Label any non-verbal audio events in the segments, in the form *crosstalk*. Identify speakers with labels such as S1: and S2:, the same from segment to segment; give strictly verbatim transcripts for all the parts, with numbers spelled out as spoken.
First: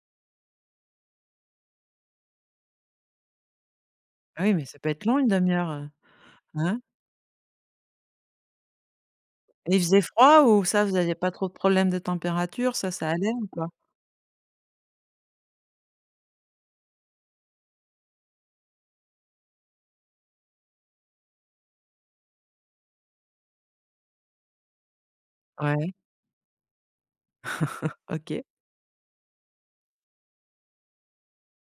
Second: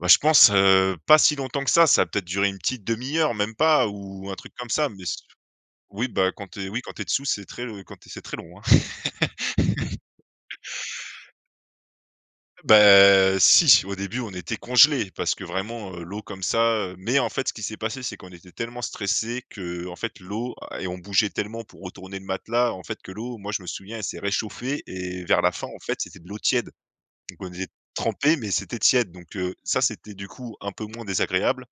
S1: Ouais je pense, heu, pas si longtemps que ça, ça a peut-être duré une petite demi-heure même pas ou un
S2: Et
S1: truc
S2: oui, mais
S1: comme
S2: ça peut
S1: ça,
S2: être
S1: mais s
S2: long une demi heure.
S1: oui bah quand tu es
S2: Hein?
S1: oui, quand tu es dessous c'est très l heu, quand tu es c'est très long, hein.
S2: Il faisait froid?
S1: *chuckles*
S2: Ou ça vous aviez pas trop de problèmes de température? Ça ça allait
S1: Bah
S2: ou pas?
S1: si, au début, on était congelés parce que vraiment, heu, l'eau comme ça, heu, mais en fait, ce qui s'est passé, c'est qu'on était tellement stressés qu'en fait l'eau a et on bougeait tellement pour retourner le matelas en fait, que l'eau, moi, je me souviens, elle s'est réchauffée et vers la fin, en
S2: Ouais.
S1: fait, c'était de l'eau tiède, donc on était
S2: *chuckles*
S1: trempés,
S2: OK.
S1: mais c'était tiède, donc heu, ça c'était, du coup, un peu moins désagréable.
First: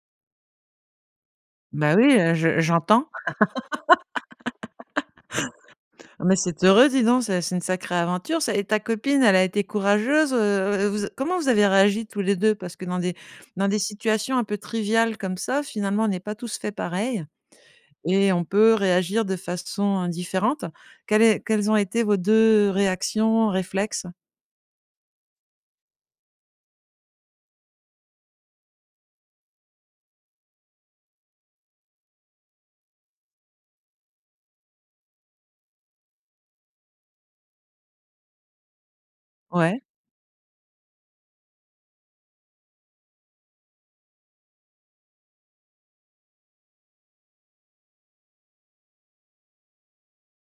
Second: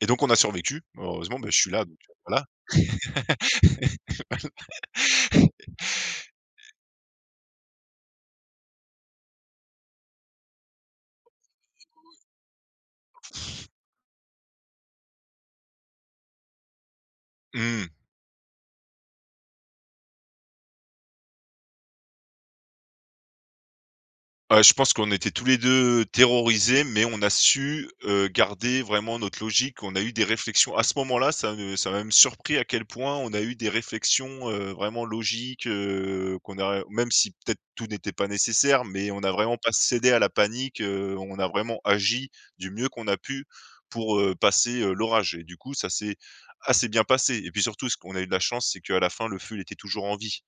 S1: Et donc on a survécu, heureusement, bah, je suis là,
S2: Bah,
S1: donc
S2: oui,
S1: heu,
S2: heu,
S1: voilà.
S2: je j'entends. *laughs* Mais c'est
S1: *laughs*
S2: heureux, dis donc ça, c'est une sacrée aventure, ça, et ta copine, elle a été courageuse, heu heu, vous a comment vous avez réagi tous les deux? Parce que dans des dans des situations un peu triviales comme ça, finalement, on est pas tous faits pareil
S1: Mmh.
S2: et on peut réagir de façon différente. Quelle est quelles ont été vos deux réactions, réflexes?
S1: Heu, je pense qu'on était tous les deux terrorisés, mais on a su, heu, garder vraiment notre logique. On a eu des réflexions à ce moment-là, ça ne ça m'a même surpris à quel point on a eu des réflexions, heu, vraiment logiques, heu, qu'on a heu, même si, peut-être, tout n'était pas nécessaire, mais on n'a vraiment pas
S2: Ouais.
S1: cédé à la panique, heu, on a vraiment agi du mieux qu'on a pu pour, heu, passer, heu, l'orage et du coup ça s'est assez bien passé, et puis, surtout ce qu'on a eu de la chance, c'est qu'à la fin, le feu, il était toujours en vie,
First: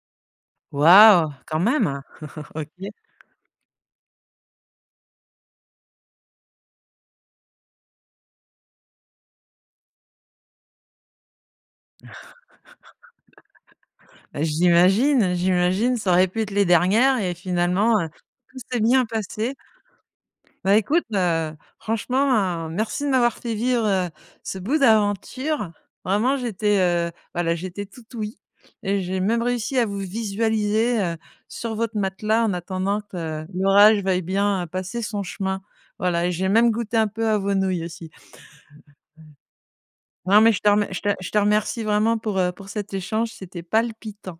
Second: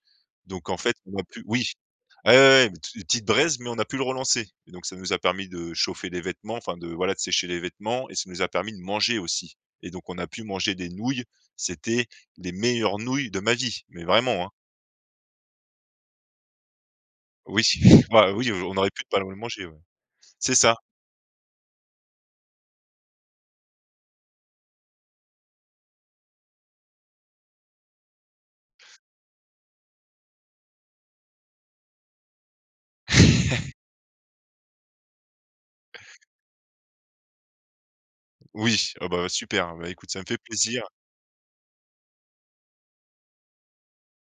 S1: donc en fait, on a
S2: Waouh,
S1: pu
S2: quand
S1: oui,
S2: même.
S1: ouais,
S2: *laughs*
S1: ouais, ouais,
S2: OK.
S1: tu petites braises, mais on a pu le relancer, et donc ça nous a permis de chauffer les vêtements, enfin de, voilà, de sécher les vêtements et ça nous a permis de manger aussi, et donc on a pu manger des nouilles, c'était les meilleures nouilles de ma vie, mais
S2: *laughs* Bah
S1: vraiment, hein!
S2: j'imagine, j'imagine, ça aurait pu être les dernières et
S1: Oui,
S2: finalement, heu,
S1: *chuckles* bah oui,
S2: tout
S1: aujou on
S2: s'est
S1: aurait
S2: bien
S1: pu pas le
S2: passé.
S1: manger ouais. C'est ça.
S2: Bah écoute, heu, franchement, hein, merci de m'avoir fait vivre, heu, ce bout d'aventure. Vraiment, j'étais, heu, bah, là j'étais toute ouïe, et j'ai même réussi à vous visualiser, heu, sur votre matelas en attendant que
S1: *chuckles*
S2: l'orage veuille bien passer son chemin. Voilà, et j'ai même goûté un peu à vos nouilles aussi.
S1: Oui. Ah bah, super. Ben, écoute, ça me fait
S2: Non mais je te
S1: plaisir.
S2: remer je te je te remercie vraiment pour, heu, pour cet échange, c'était palpitant.